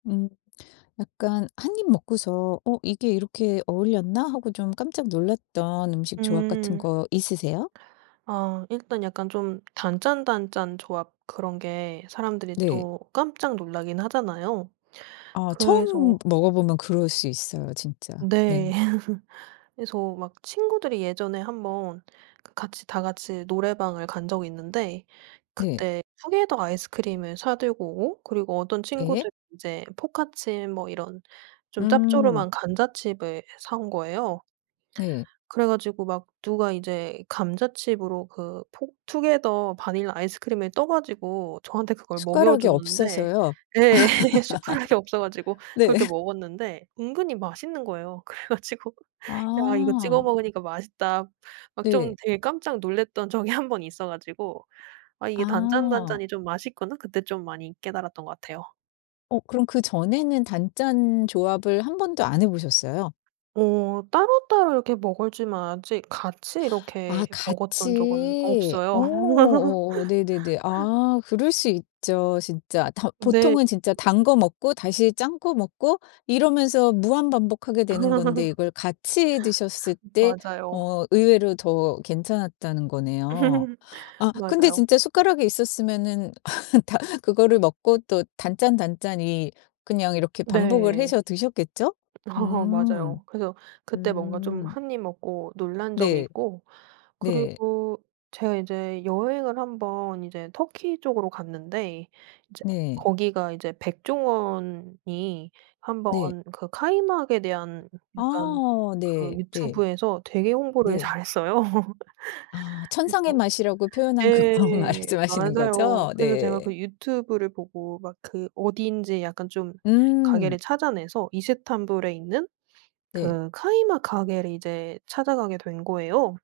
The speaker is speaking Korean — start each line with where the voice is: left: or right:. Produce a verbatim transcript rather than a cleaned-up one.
left: 음. 약간 한 입 먹고서 '어 이게 이렇게 어울렸나?' 하고 좀 깜짝 놀랐던 음식 조합 같은
right: 음.
left: 거 있으세요?
right: 아 일단 약간 좀 단짠단짠 조합 그런 게 사람들이
left: 네.
right: 또 깜짝 놀라긴 하잖아요.
left: 아. 처음
right: 그래서
left: 먹어보면 그럴 수 있어요 진짜.
right: 네.
left: 네.
right: 그래서 막 친구들이 예전에 한 번 그 같이 다 같이 노래방을 간 적이 있는데
left: 네.
right: 그때 투게더 아이스크림을 사 들고 오고 그리고 어떤
left: 예.
right: 친구들 인제 포카칩 뭐 이런 좀
left: 음.
right: 짭조름한 감자칩을 사 온 거예요.
left: 네.
right: 그래 가지고 막 누가 이제 감자칩으로 그 포 투게더 바닐라 아이스크림을 떠 가지고 저한테 그걸 먹여
left: 숟가락이
right: 줬는데
left: 없어서요?
right: 예 숟가락이 없어 가지고
left: 네.
right: 그렇게 먹었는데 은근히 맛있는 거예요. 그래 가지고 '야 이거 찍어
left: 아.
right: 먹으니까 맛있다.' 막 좀
left: 네.
right: 되게 깜짝 놀랐던 적이 한 번 있어 가지고 '아 이게
left: 아.
right: 단짠단짠이 좀 맛있구나.' 그때 좀 많이 깨달았던 것 같아요.
left: 어 그럼 그 전에는 단짠 조합을 한 번도 안 해 보셨어요?
right: 오. 따로따로 이렇게 먹을 줄 만 알았지 아직 같이
left: 아
right: 이렇게 먹었던 적은
left: 같이.
right: 없어요.
left: 어 어 네네네. 아 그럴 수 있죠 진짜. 더
right: 네.
left: 보통은 진짜 단 거 먹고 다시 짠 거 먹고 이러면서 무한 반복 하게 되는 건데 이걸 같이 드셨을 때
right: 맞아요.
left: 어 의외로 더 괜찮았다는 거네요. 아 근데
right: 맞아요.
left: 진짜 숟가락이 있었으면은 다 그거를 먹고 또 단짠단짠이 그냥 이렇게 반복을
right: 네.
left: 해서 드셨겠죠?
right: 어
left: 음.
right: 맞아요. 그래서 그때 뭔가 좀
left: 음.
right: 한 입 먹고 놀란 적이
left: 네.
right: 있고
left: 네.
right: 그리고 제가 이제 여행을 한 번 이제 터키 쪽으로 갔는데 이제
left: 네.
right: 거기가 이제 백종원이 한 번
left: 네.
right: 그 카이막에 대한 약간
left: 아
right: 그
left: 네. 네.
right: 유튜브에서 되게 홍보를
left: 네.
right: 잘했어요.
left: 아 천상의
right: 그래서
left: 맛이라고 표현한 그
right: 예.
left: 광 말씀하시는
right: 맞아요.
left: 거죠?
right: 그래서 제가
left: 네.
right: 그 유튜브를 보고 막 그 어딘지 약간 좀 가게를
left: 음.
right: 찾아내서 이스탄불에 있는
left: 네.
right: 그 카이막 가게를 이제 찾아가게 된 거예요.